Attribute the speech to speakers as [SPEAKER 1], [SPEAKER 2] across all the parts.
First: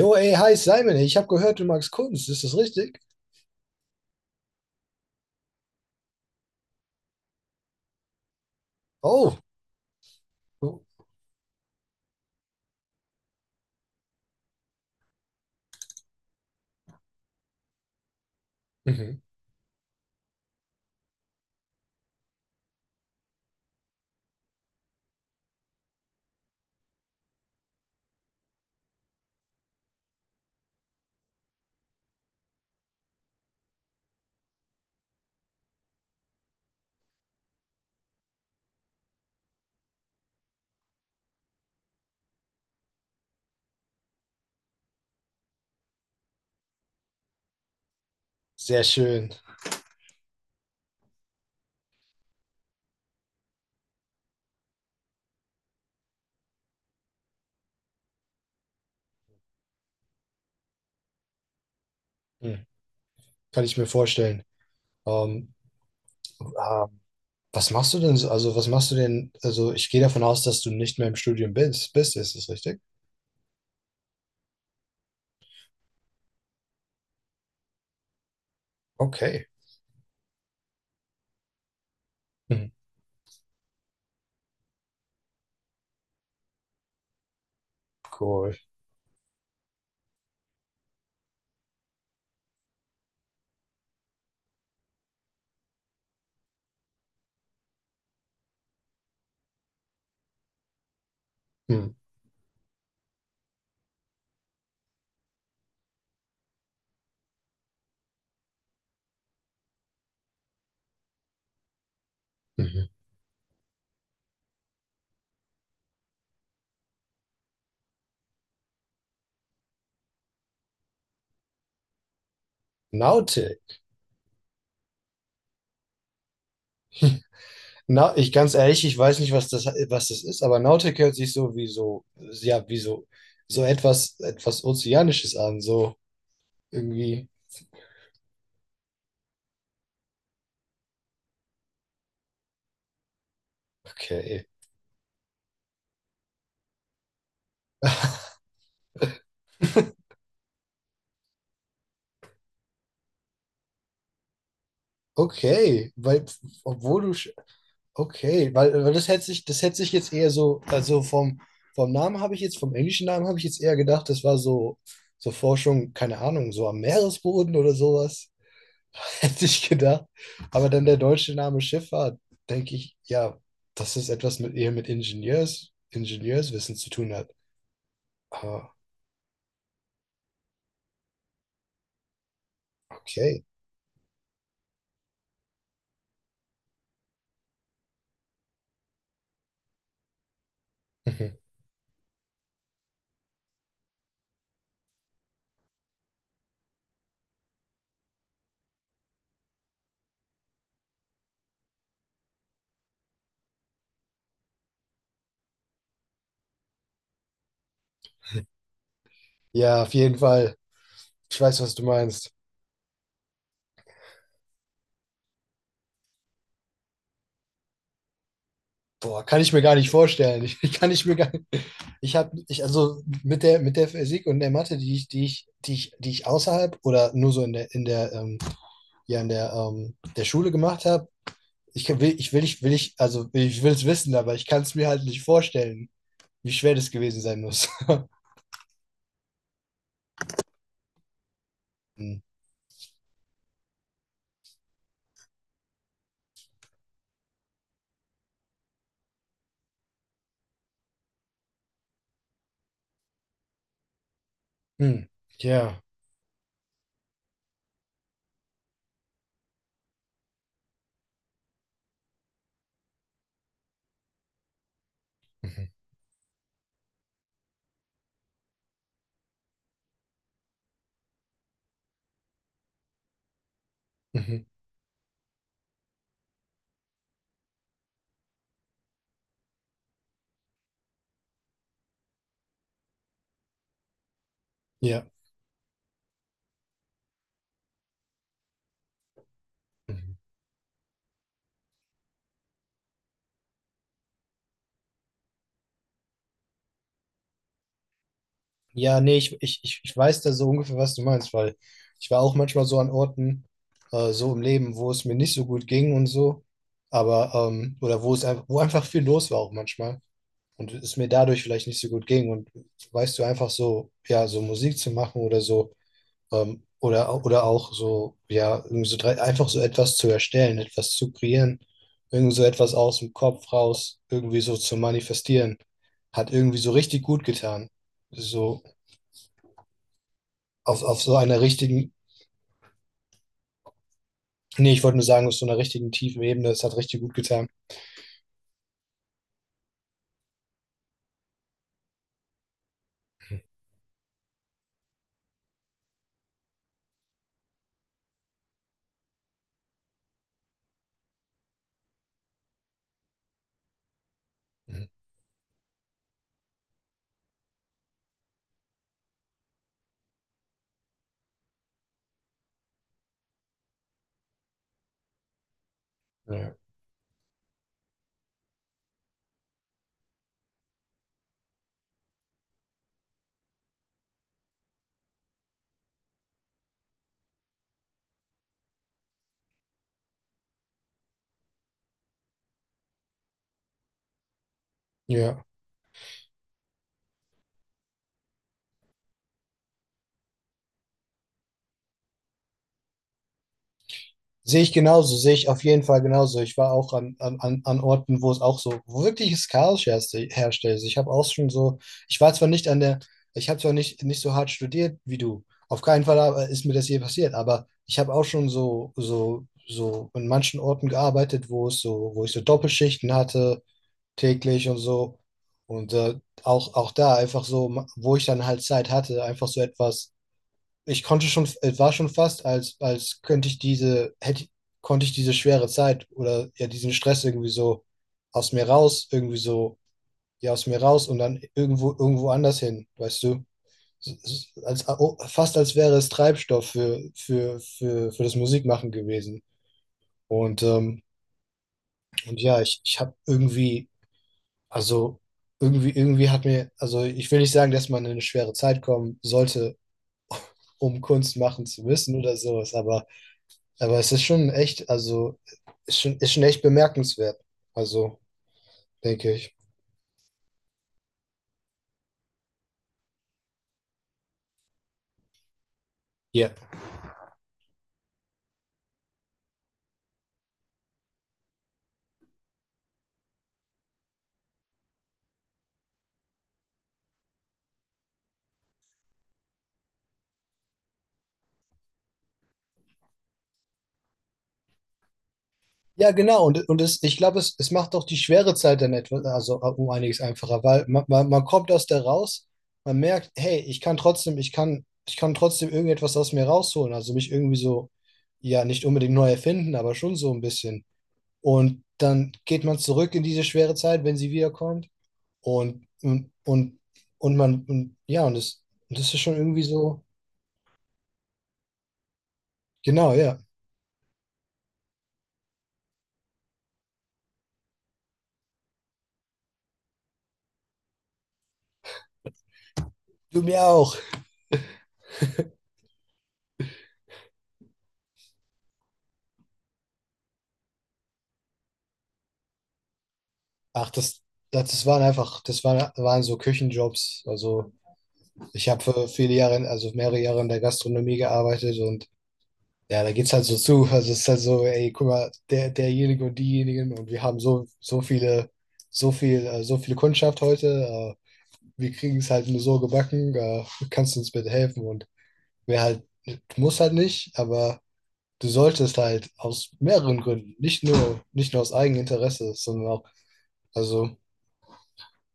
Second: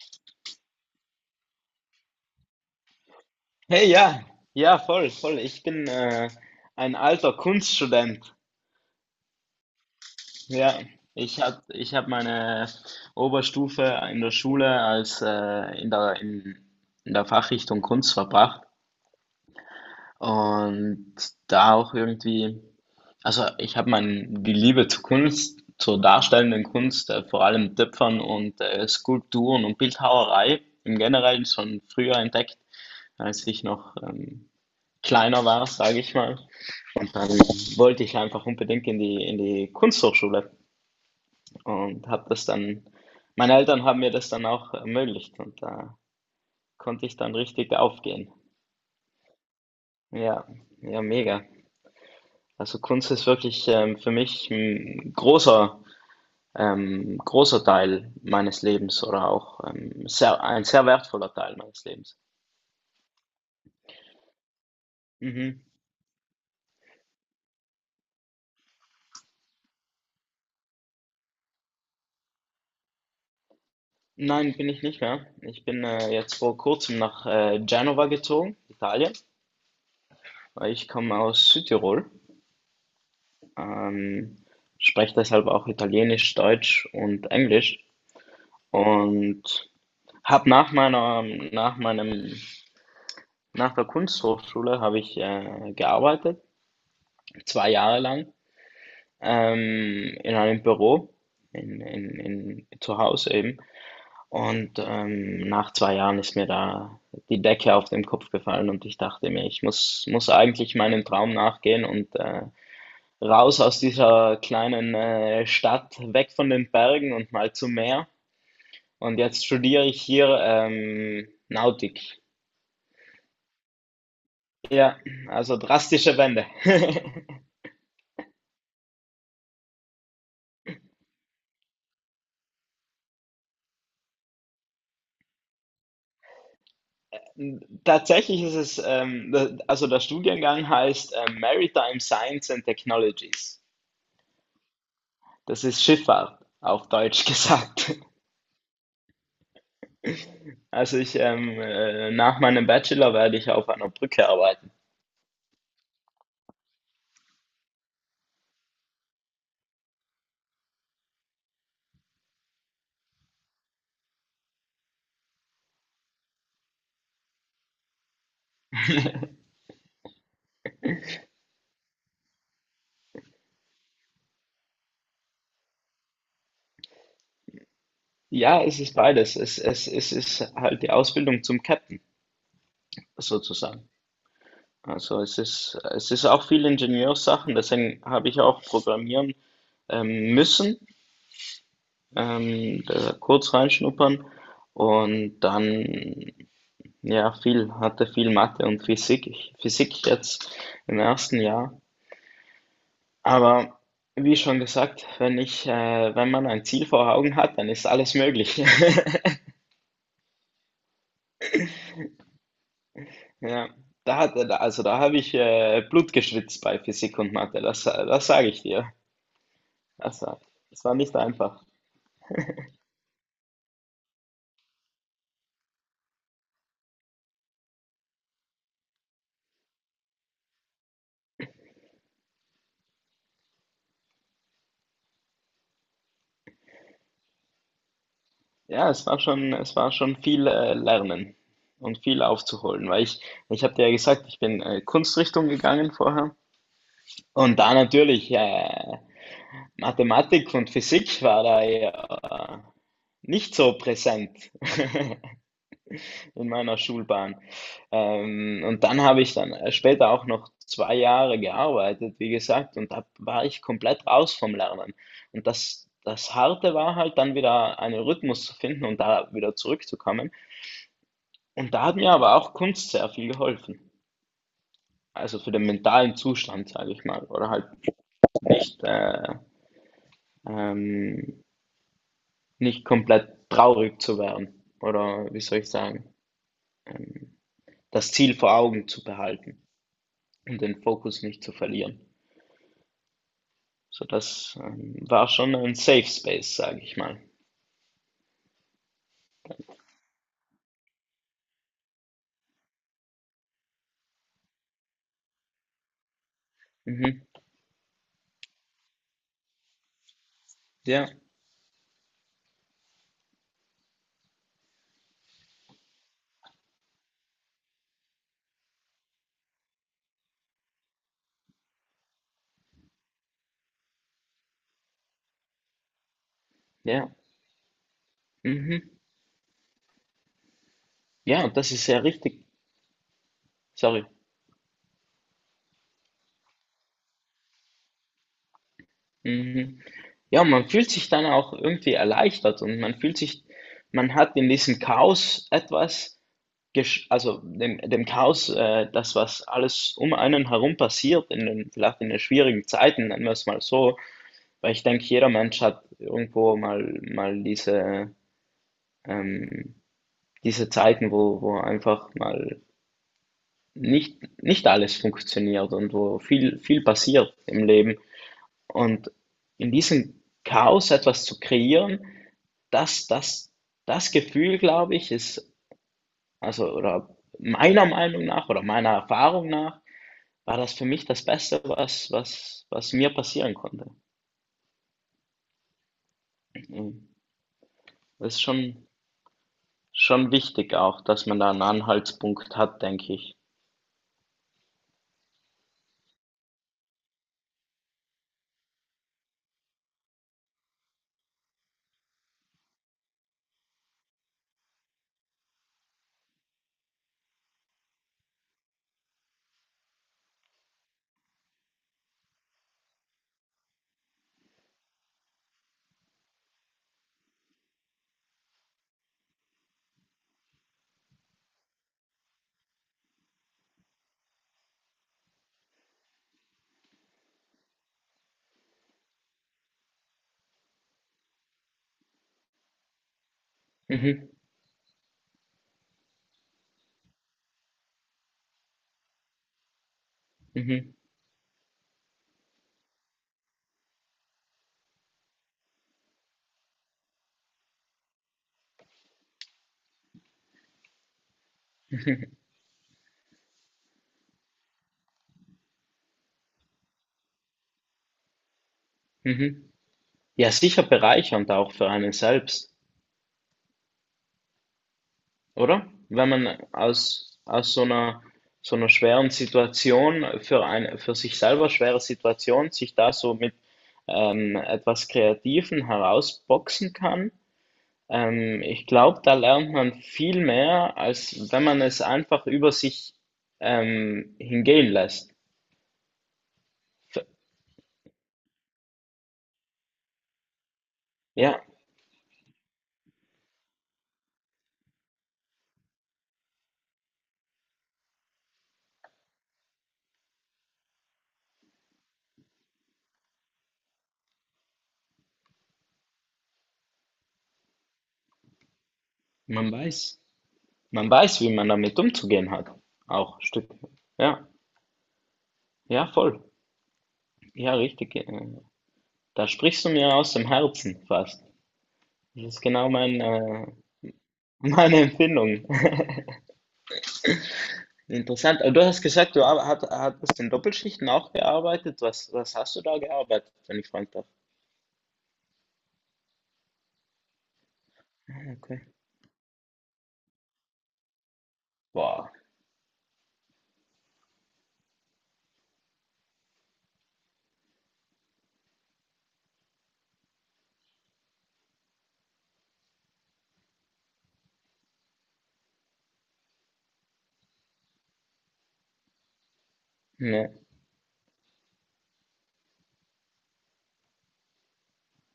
[SPEAKER 1] Jo, ey, hi Simon, ich habe gehört, du magst Kunst, ist das richtig?
[SPEAKER 2] Hey, ja, ja, voll, voll. Ich bin ein alter Kunststudent.
[SPEAKER 1] Oh,
[SPEAKER 2] Ja,
[SPEAKER 1] oh,
[SPEAKER 2] ich hab meine Oberstufe in der Schule als in der Fachrichtung Kunst verbracht
[SPEAKER 1] mhm.
[SPEAKER 2] und da auch irgendwie, also die Liebe zur Kunst, zur darstellenden Kunst, vor allem Töpfern und Skulpturen und Bildhauerei im Generellen schon früher entdeckt, als ich noch kleiner war, sage ich mal. Und dann wollte ich einfach unbedingt in die Kunsthochschule und habe das dann, meine Eltern haben mir das dann auch ermöglicht und da konnte ich dann richtig aufgehen.
[SPEAKER 1] Sehr schön.
[SPEAKER 2] Ja, ja, mega. Also Kunst ist wirklich für mich ein großer, großer Teil meines Lebens oder auch sehr, ein sehr wertvoller Teil meines Lebens.
[SPEAKER 1] Hm. Kann ich mir vorstellen. Ähm,
[SPEAKER 2] Mhm.
[SPEAKER 1] ähm, was machst du denn so? Also, was machst du denn? Also, ich gehe davon aus, dass du nicht mehr im Studium bist. Ist das richtig?
[SPEAKER 2] Nein, bin ich nicht mehr. Ich bin jetzt vor kurzem nach Genova gezogen, Italien.
[SPEAKER 1] Okay.
[SPEAKER 2] Ich komme aus Südtirol,
[SPEAKER 1] Hm.
[SPEAKER 2] ähm, spreche deshalb auch Italienisch, Deutsch und Englisch
[SPEAKER 1] Cool.
[SPEAKER 2] und habe nach meiner, nach meinem, nach der Kunsthochschule habe ich gearbeitet, zwei Jahre lang, in einem Büro,
[SPEAKER 1] Hm.
[SPEAKER 2] zu Hause eben. Und nach zwei Jahren ist mir da die Decke auf den Kopf gefallen und ich dachte mir, muss eigentlich meinem Traum nachgehen und
[SPEAKER 1] Mhm.
[SPEAKER 2] raus aus dieser kleinen Stadt, weg von den Bergen und mal zum Meer. Und jetzt studiere ich hier Nautik.
[SPEAKER 1] Nautic.
[SPEAKER 2] Ja, also drastische Wende.
[SPEAKER 1] Na, ich ganz ehrlich, ich weiß nicht, was das ist, aber Nautik hört sich so wie so, ja, wie so, so etwas, etwas Ozeanisches an, so irgendwie.
[SPEAKER 2] Tatsächlich ist es, also der Studiengang heißt Maritime Science and Technologies.
[SPEAKER 1] Okay.
[SPEAKER 2] Das ist Schifffahrt, auf Deutsch gesagt. Also ich, nach meinem Bachelor werde ich auf einer Brücke arbeiten.
[SPEAKER 1] Okay, weil, obwohl du, sch- okay, weil das hätte sich jetzt eher so, also vom, vom Namen habe ich jetzt, vom englischen Namen habe ich jetzt eher gedacht, das war so, so Forschung, keine Ahnung, so am Meeresboden oder sowas. Hätte ich gedacht. Aber dann der deutsche Name Schifffahrt, denke ich, ja, dass es etwas mit eher mit Ingenieurswissen zu tun hat.
[SPEAKER 2] Ja,
[SPEAKER 1] Ah,
[SPEAKER 2] es ist beides. Es ist halt die Ausbildung zum Captain,
[SPEAKER 1] okay.
[SPEAKER 2] sozusagen. Also es ist auch viel Ingenieurssachen, deswegen habe ich auch programmieren müssen,
[SPEAKER 1] Mhm.
[SPEAKER 2] da kurz reinschnuppern und dann, ja, viel, hatte viel Mathe und Physik, Physik jetzt im ersten Jahr. Aber wie schon gesagt, wenn man ein Ziel vor Augen hat, dann ist alles möglich.
[SPEAKER 1] Ja, auf jeden Fall. Ich weiß, was du meinst.
[SPEAKER 2] Ja, also da habe ich Blut geschwitzt bei Physik und Mathe, das sage ich dir.
[SPEAKER 1] Boah, kann ich mir gar nicht
[SPEAKER 2] Das, war-
[SPEAKER 1] vorstellen.
[SPEAKER 2] Das
[SPEAKER 1] Kann
[SPEAKER 2] war
[SPEAKER 1] ich mir
[SPEAKER 2] nicht
[SPEAKER 1] gar nicht.
[SPEAKER 2] einfach.
[SPEAKER 1] Also mit der Physik und der Mathe, die ich außerhalb oder nur so in der, ja, in der, der Schule gemacht habe, ich kann- will, ich will, ich will, ich, also ich will es wissen, aber ich kann es mir halt nicht vorstellen, wie schwer das gewesen sein muss.
[SPEAKER 2] Ja, es war schon viel Lernen und
[SPEAKER 1] Hm.
[SPEAKER 2] viel aufzuholen, ich habe dir ja gesagt, ich bin Kunstrichtung gegangen vorher und da natürlich Mathematik und Physik war da ja äh, nicht so präsent
[SPEAKER 1] Hm. Ja.
[SPEAKER 2] in meiner Schulbahn. Und dann habe ich dann später auch noch zwei Jahre gearbeitet, wie gesagt, und da war ich komplett raus vom Lernen. Und
[SPEAKER 1] Mhm.
[SPEAKER 2] das Harte war halt dann wieder einen Rhythmus zu finden und da wieder zurückzukommen. Und da hat mir aber auch Kunst sehr viel geholfen.
[SPEAKER 1] Mhm.
[SPEAKER 2] Also für den mentalen Zustand, sage ich mal, oder halt nicht, ähm, nicht komplett traurig zu werden
[SPEAKER 1] Ja.
[SPEAKER 2] oder wie soll ich sagen, ähm, das Ziel vor Augen zu behalten
[SPEAKER 1] Mhm.
[SPEAKER 2] und den Fokus nicht zu verlieren. So, das war schon ein Safe Space, sage ich mal.
[SPEAKER 1] Ja, nee, ich weiß da so ungefähr, was du meinst, weil ich war auch manchmal so an Orten, so im Leben, wo es mir nicht so gut ging und so,
[SPEAKER 2] Mhm.
[SPEAKER 1] aber, oder wo es einfach, wo einfach viel los war auch manchmal und es mir
[SPEAKER 2] Ja,
[SPEAKER 1] dadurch vielleicht nicht so gut ging und weißt du, einfach so, ja, so Musik zu machen oder so. Oder auch so, ja, einfach so etwas zu erstellen, etwas zu kreieren, irgendwie so etwas aus dem Kopf raus, irgendwie so zu manifestieren, hat irgendwie so richtig
[SPEAKER 2] ja,
[SPEAKER 1] gut getan. So
[SPEAKER 2] mhm.
[SPEAKER 1] auf so einer
[SPEAKER 2] Ja, und das ist
[SPEAKER 1] richtigen,
[SPEAKER 2] ja richtig. Sorry.
[SPEAKER 1] nee, ich wollte nur sagen, auf so einer richtigen tiefen Ebene, es hat richtig gut getan.
[SPEAKER 2] Mhm. Ja, man fühlt sich dann auch irgendwie erleichtert und man fühlt sich, man hat in diesem Chaos etwas gesch also dem Chaos, das, was alles um einen herum passiert in den, vielleicht in den schwierigen Zeiten, nennen wir es mal so, weil ich
[SPEAKER 1] Mhm.
[SPEAKER 2] denke, jeder Mensch hat irgendwo mal diese, ähm diese Zeiten, wo, wo einfach mal nicht alles funktioniert und wo
[SPEAKER 1] Ja.
[SPEAKER 2] viel passiert im Leben. Und in diesem Chaos etwas zu kreieren, das, das, das Gefühl, glaube ich, ist, also, oder meiner Meinung nach oder meiner Erfahrung nach, war das für mich das Beste, was mir passieren konnte.
[SPEAKER 1] Ja.
[SPEAKER 2] Mhm. Das ist schon, schon wichtig auch, dass man da einen Anhaltspunkt hat, denke ich.
[SPEAKER 1] Sehe ich genauso, sehe ich auf jeden Fall genauso. Ich war auch an Orten, wo es auch so wirkliches Chaos herrschte. Also ich habe auch schon so, ich war zwar nicht an der, ich habe zwar nicht, nicht so hart studiert wie du, auf keinen Fall aber ist mir das je passiert, aber ich habe auch schon so in manchen Orten gearbeitet, wo es so, wo ich so Doppelschichten hatte, täglich und so. Und auch, auch da einfach so, ma- wo ich dann halt Zeit hatte, einfach so etwas. Ich konnte schon, es war schon fast, als, als könnte ich diese, hätte, konnte ich diese schwere Zeit oder ja diesen Stress irgendwie so aus mir raus, irgendwie so, ja, aus mir raus und dann irgendwo, irgendwo anders hin, weißt du?
[SPEAKER 2] Mhm.
[SPEAKER 1] Als, oh, fast als wäre es Treibstoff für das Musikmachen gewesen. Und,
[SPEAKER 2] Mhm.
[SPEAKER 1] ähm, und ja, ich habe irgendwie, also irgendwie hat mir, also ich will nicht sagen, dass man in eine schwere Zeit kommen sollte, um Kunst machen zu müssen
[SPEAKER 2] Mhm.
[SPEAKER 1] oder sowas, aber es ist schon echt, also ist schon echt bemerkenswert. Also, denke ich.
[SPEAKER 2] Mhm. Ja, sicher bereichernd auch für einen selbst. Oder? Wenn
[SPEAKER 1] Ja.
[SPEAKER 2] man aus, aus so einer schweren Situation, für eine, für sich selber schwere Situation, sich da so mit etwas Kreativen herausboxen kann, ich glaube, da lernt man viel mehr, als wenn man es einfach über sich hingehen lässt.
[SPEAKER 1] Ja, genau. Und, ich
[SPEAKER 2] F-
[SPEAKER 1] glaube, es macht auch die schwere Zeit dann etwas, also um einiges einfacher, weil man
[SPEAKER 2] Ja,
[SPEAKER 1] kommt aus der raus, man merkt, hey, ich kann trotzdem, ich kann trotzdem irgendetwas aus mir rausholen. Also mich irgendwie so, ja, nicht unbedingt neu erfinden, aber schon so ein bisschen. Und dann geht man zurück in diese schwere Zeit, wenn sie wiederkommt. Und, und, und, und man, und, ja, und das, das ist schon irgendwie
[SPEAKER 2] man
[SPEAKER 1] so.
[SPEAKER 2] weiß. Man weiß, wie man damit umzugehen hat.
[SPEAKER 1] Genau, ja.
[SPEAKER 2] Auch Stück. Ja, ja, voll. Ja, richtig. Da sprichst du mir aus dem Herzen fast. Das ist genau mein,
[SPEAKER 1] Du mir auch.
[SPEAKER 2] Meine Empfindung. Interessant. Aber du hast gesagt, hattest in Doppelschichten auch gearbeitet. Was hast du da gearbeitet, wenn ich
[SPEAKER 1] Ach,
[SPEAKER 2] fragen darf?
[SPEAKER 1] das waren einfach, waren so Küchenjobs. Also
[SPEAKER 2] Ah,
[SPEAKER 1] ich habe
[SPEAKER 2] okay.
[SPEAKER 1] für viele Jahre, in- also mehrere Jahre in der Gastronomie gearbeitet und
[SPEAKER 2] Boah.
[SPEAKER 1] ja, da geht's halt so zu. Also es ist halt so, ey, guck mal, der, derjenige und diejenigen und wir haben so viel, so viele Kundschaft heute. Wir kriegen es halt nur so gebacken. Kannst du uns bitte helfen? Und wer halt, muss halt nicht, aber du solltest halt aus mehreren
[SPEAKER 2] Ja,
[SPEAKER 1] Gründen, nicht nur aus Eigeninteresse, sondern auch, also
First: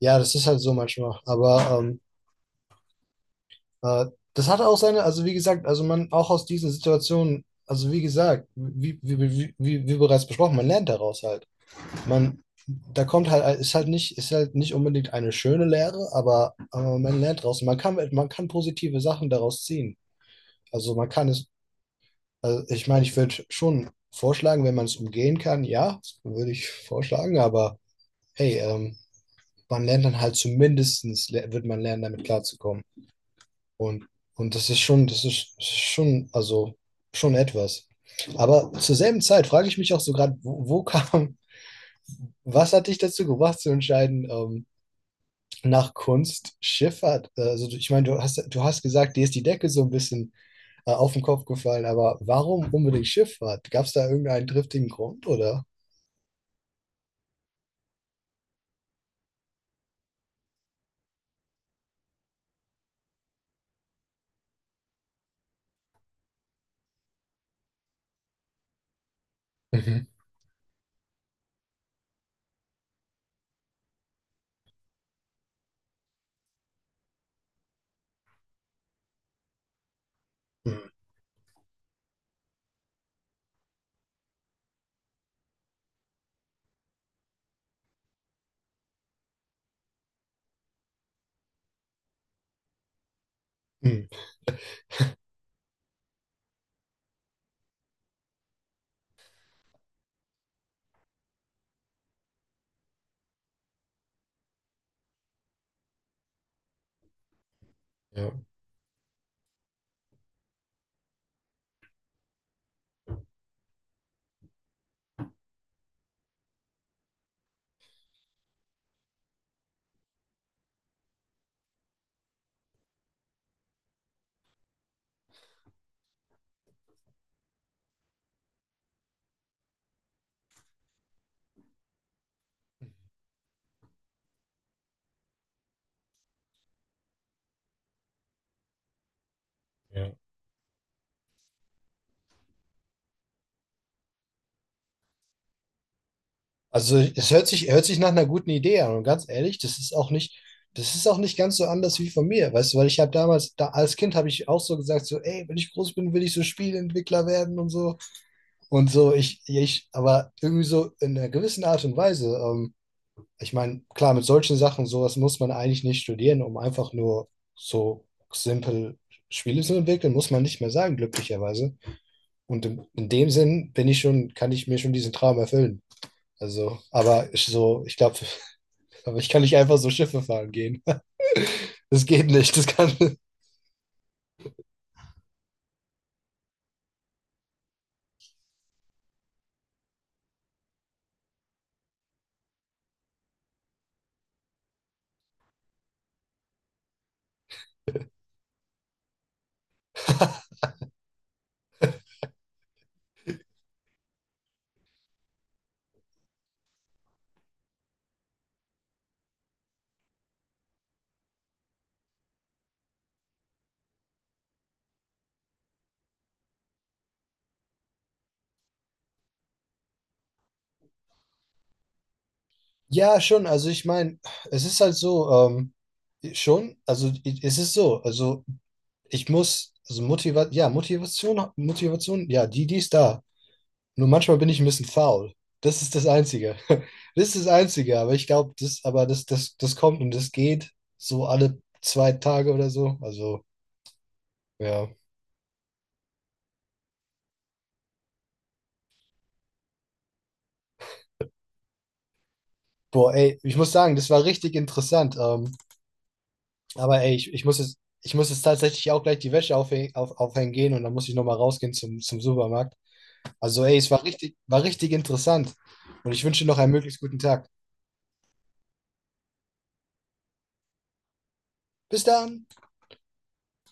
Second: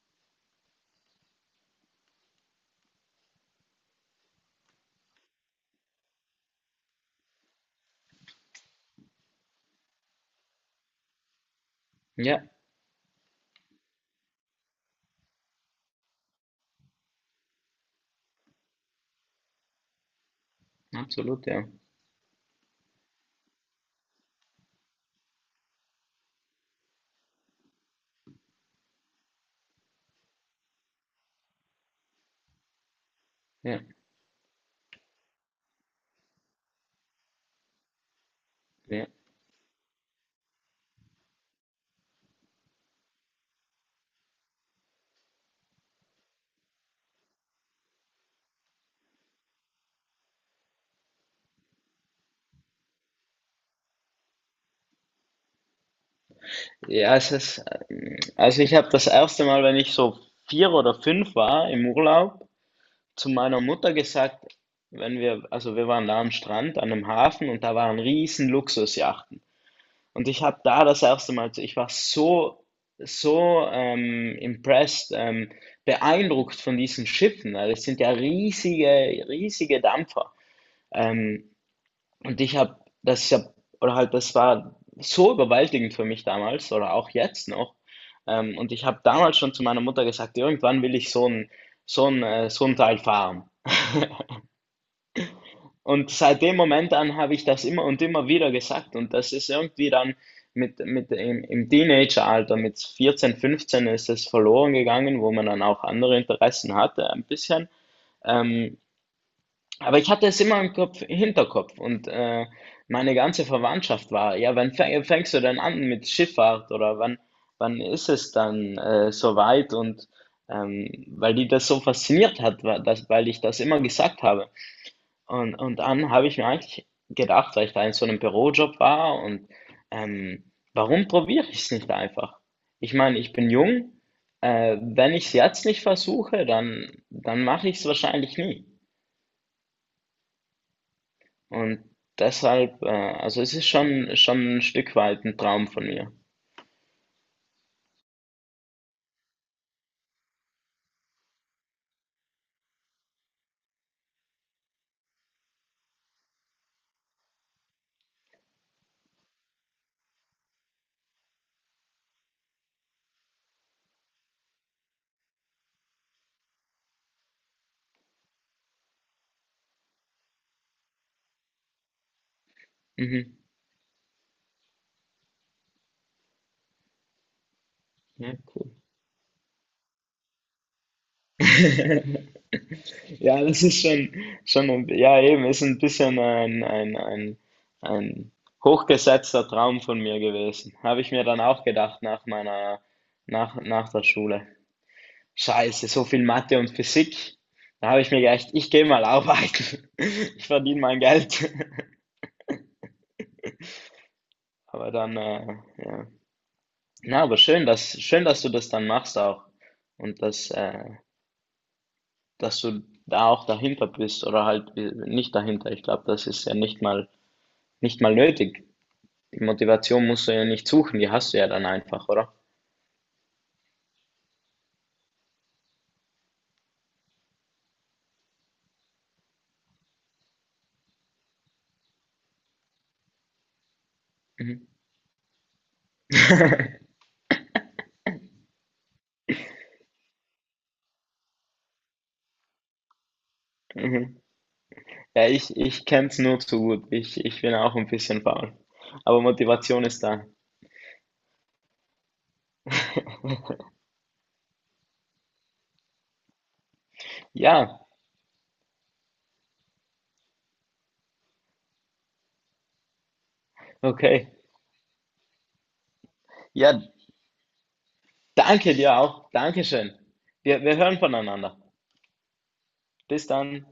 [SPEAKER 1] ja, das ist halt so manchmal. Aber äh, das hat auch seine, also wie gesagt, also man auch aus diesen Situationen, also wie gesagt, wie bereits besprochen, man lernt daraus halt.
[SPEAKER 2] ja,
[SPEAKER 1] Man, da kommt halt, ist halt nicht unbedingt eine schöne Lehre, aber man lernt daraus. Man kann positive Sachen daraus ziehen. Also man kann
[SPEAKER 2] absolut,
[SPEAKER 1] es,
[SPEAKER 2] ja.
[SPEAKER 1] also ich meine, ich würde schon vorschlagen, wenn man es umgehen kann, ja, das würde ich vorschlagen, aber hey, man lernt dann halt zumindestens, le- wird man lernen, damit klarzukommen.
[SPEAKER 2] Ja,
[SPEAKER 1] Und, und das ist schon, das ist schon, also schon etwas. Aber zur
[SPEAKER 2] ja.
[SPEAKER 1] selben Zeit frage ich mich auch so gerade, was hat dich dazu gebracht zu entscheiden, nach Kunst Schifffahrt? Ich meine, du hast gesagt, dir ist die Decke so ein bisschen auf den Kopf gefallen, aber warum unbedingt Schifffahrt? Gab es da irgendeinen triftigen Grund oder?
[SPEAKER 2] Ja, es ist, also ich habe das erste Mal, wenn ich so vier oder fünf war im Urlaub, zu meiner Mutter gesagt, wenn wir, also wir waren da am Strand, an einem Hafen und da waren riesen Luxusjachten.
[SPEAKER 1] Mhm.
[SPEAKER 2] Und ich habe da das erste Mal, ich war so, so impressed, beeindruckt von diesen Schiffen, weil es sind ja riesige Dampfer.
[SPEAKER 1] Mhm.
[SPEAKER 2] Ähm, und ich habe, das ist ja, oder halt, Das war so überwältigend für mich damals oder auch jetzt noch. Und ich habe damals schon zu meiner Mutter gesagt, irgendwann will ich so ein Teil fahren.
[SPEAKER 1] Mhm.
[SPEAKER 2] Und seit dem Moment an habe ich das immer und immer wieder gesagt. Und das ist irgendwie dann im Teenageralter, mit 14, 15 ist es verloren gegangen, wo man dann auch andere Interessen hatte, ein bisschen.
[SPEAKER 1] Ja.
[SPEAKER 2] Ähm, aber ich hatte es immer im Kopf, Hinterkopf und meine ganze Verwandtschaft war, ja, fängst du denn an mit Schifffahrt oder wann ist es dann soweit? Und weil die das so fasziniert hat, weil ich das immer gesagt habe. Und dann habe ich mir eigentlich gedacht, weil ich da in so einem Bürojob war und warum probiere ich es nicht einfach? Ich meine, ich bin jung, wenn ich es jetzt nicht versuche, dann mache ich es wahrscheinlich nie.
[SPEAKER 1] Ja.
[SPEAKER 2] Und deshalb, also es ist schon ein Stück weit ein Traum von mir.
[SPEAKER 1] Also es hört sich nach einer guten Idee an. Und ganz ehrlich, das ist auch nicht ganz so anders wie von mir. Weißt du, weil ich habe damals, da, als Kind habe ich auch so gesagt, so, ey, wenn ich groß bin, will ich so Spieleentwickler werden und so. Und so, aber irgendwie so in einer gewissen Art und Weise. Ich meine, klar, mit solchen Sachen, sowas muss man eigentlich nicht studieren, um einfach nur so simpel Spiele zu entwickeln, muss man nicht mehr sagen, glücklicherweise. Und in dem
[SPEAKER 2] Mhm.
[SPEAKER 1] Sinn bin ich schon, kann ich mir schon diesen Traum erfüllen. Also, aber ich so, ich glaube,
[SPEAKER 2] Ja, cool.
[SPEAKER 1] aber ich kann nicht einfach so Schiffe fahren gehen. Das geht nicht. Das kann.
[SPEAKER 2] Ja, schon ein, ja, eben, ist ein bisschen ein hochgesetzter Traum von mir gewesen. Habe ich mir dann auch gedacht nach der Schule. Scheiße, so viel Mathe und Physik. Da habe ich mir gedacht, ich gehe mal arbeiten. Ich verdiene mein Geld. Aber dann, ja. Na, aber schön, dass du das dann machst auch. Und dass, dass du da auch dahinter bist oder halt nicht dahinter. Ich glaube, das ist ja nicht mal nötig. Die Motivation musst du ja nicht suchen, die hast du ja dann einfach, oder?
[SPEAKER 1] Ja, schon. Also ich meine, es ist halt so, schon, also i- es ist so, also ich muss, Motivation, ja, die, die ist da. Nur manchmal bin ich ein
[SPEAKER 2] Mhm.
[SPEAKER 1] bisschen faul. Das ist das Einzige. Das ist das Einzige, aber ich glaube, aber das kommt und das geht so alle 2 Tage oder so. Also,
[SPEAKER 2] Mhm.
[SPEAKER 1] ja.
[SPEAKER 2] Ja, ich kenne es nur zu gut. Ich bin auch ein bisschen faul, aber Motivation ist da.
[SPEAKER 1] Boah, ey, ich muss sagen, das war richtig interessant. Aber ey,
[SPEAKER 2] Ja,
[SPEAKER 1] ich muss jetzt tatsächlich auch gleich die Wäsche aufhängen, aufhängen gehen und dann muss ich nochmal rausgehen zum Supermarkt. Also ey, es
[SPEAKER 2] okay.
[SPEAKER 1] war richtig interessant. Und ich wünsche dir noch einen
[SPEAKER 2] Ja,
[SPEAKER 1] möglichst guten Tag.
[SPEAKER 2] danke dir auch. Dankeschön. Wir hören voneinander.
[SPEAKER 1] Bis dann!
[SPEAKER 2] Bis dann.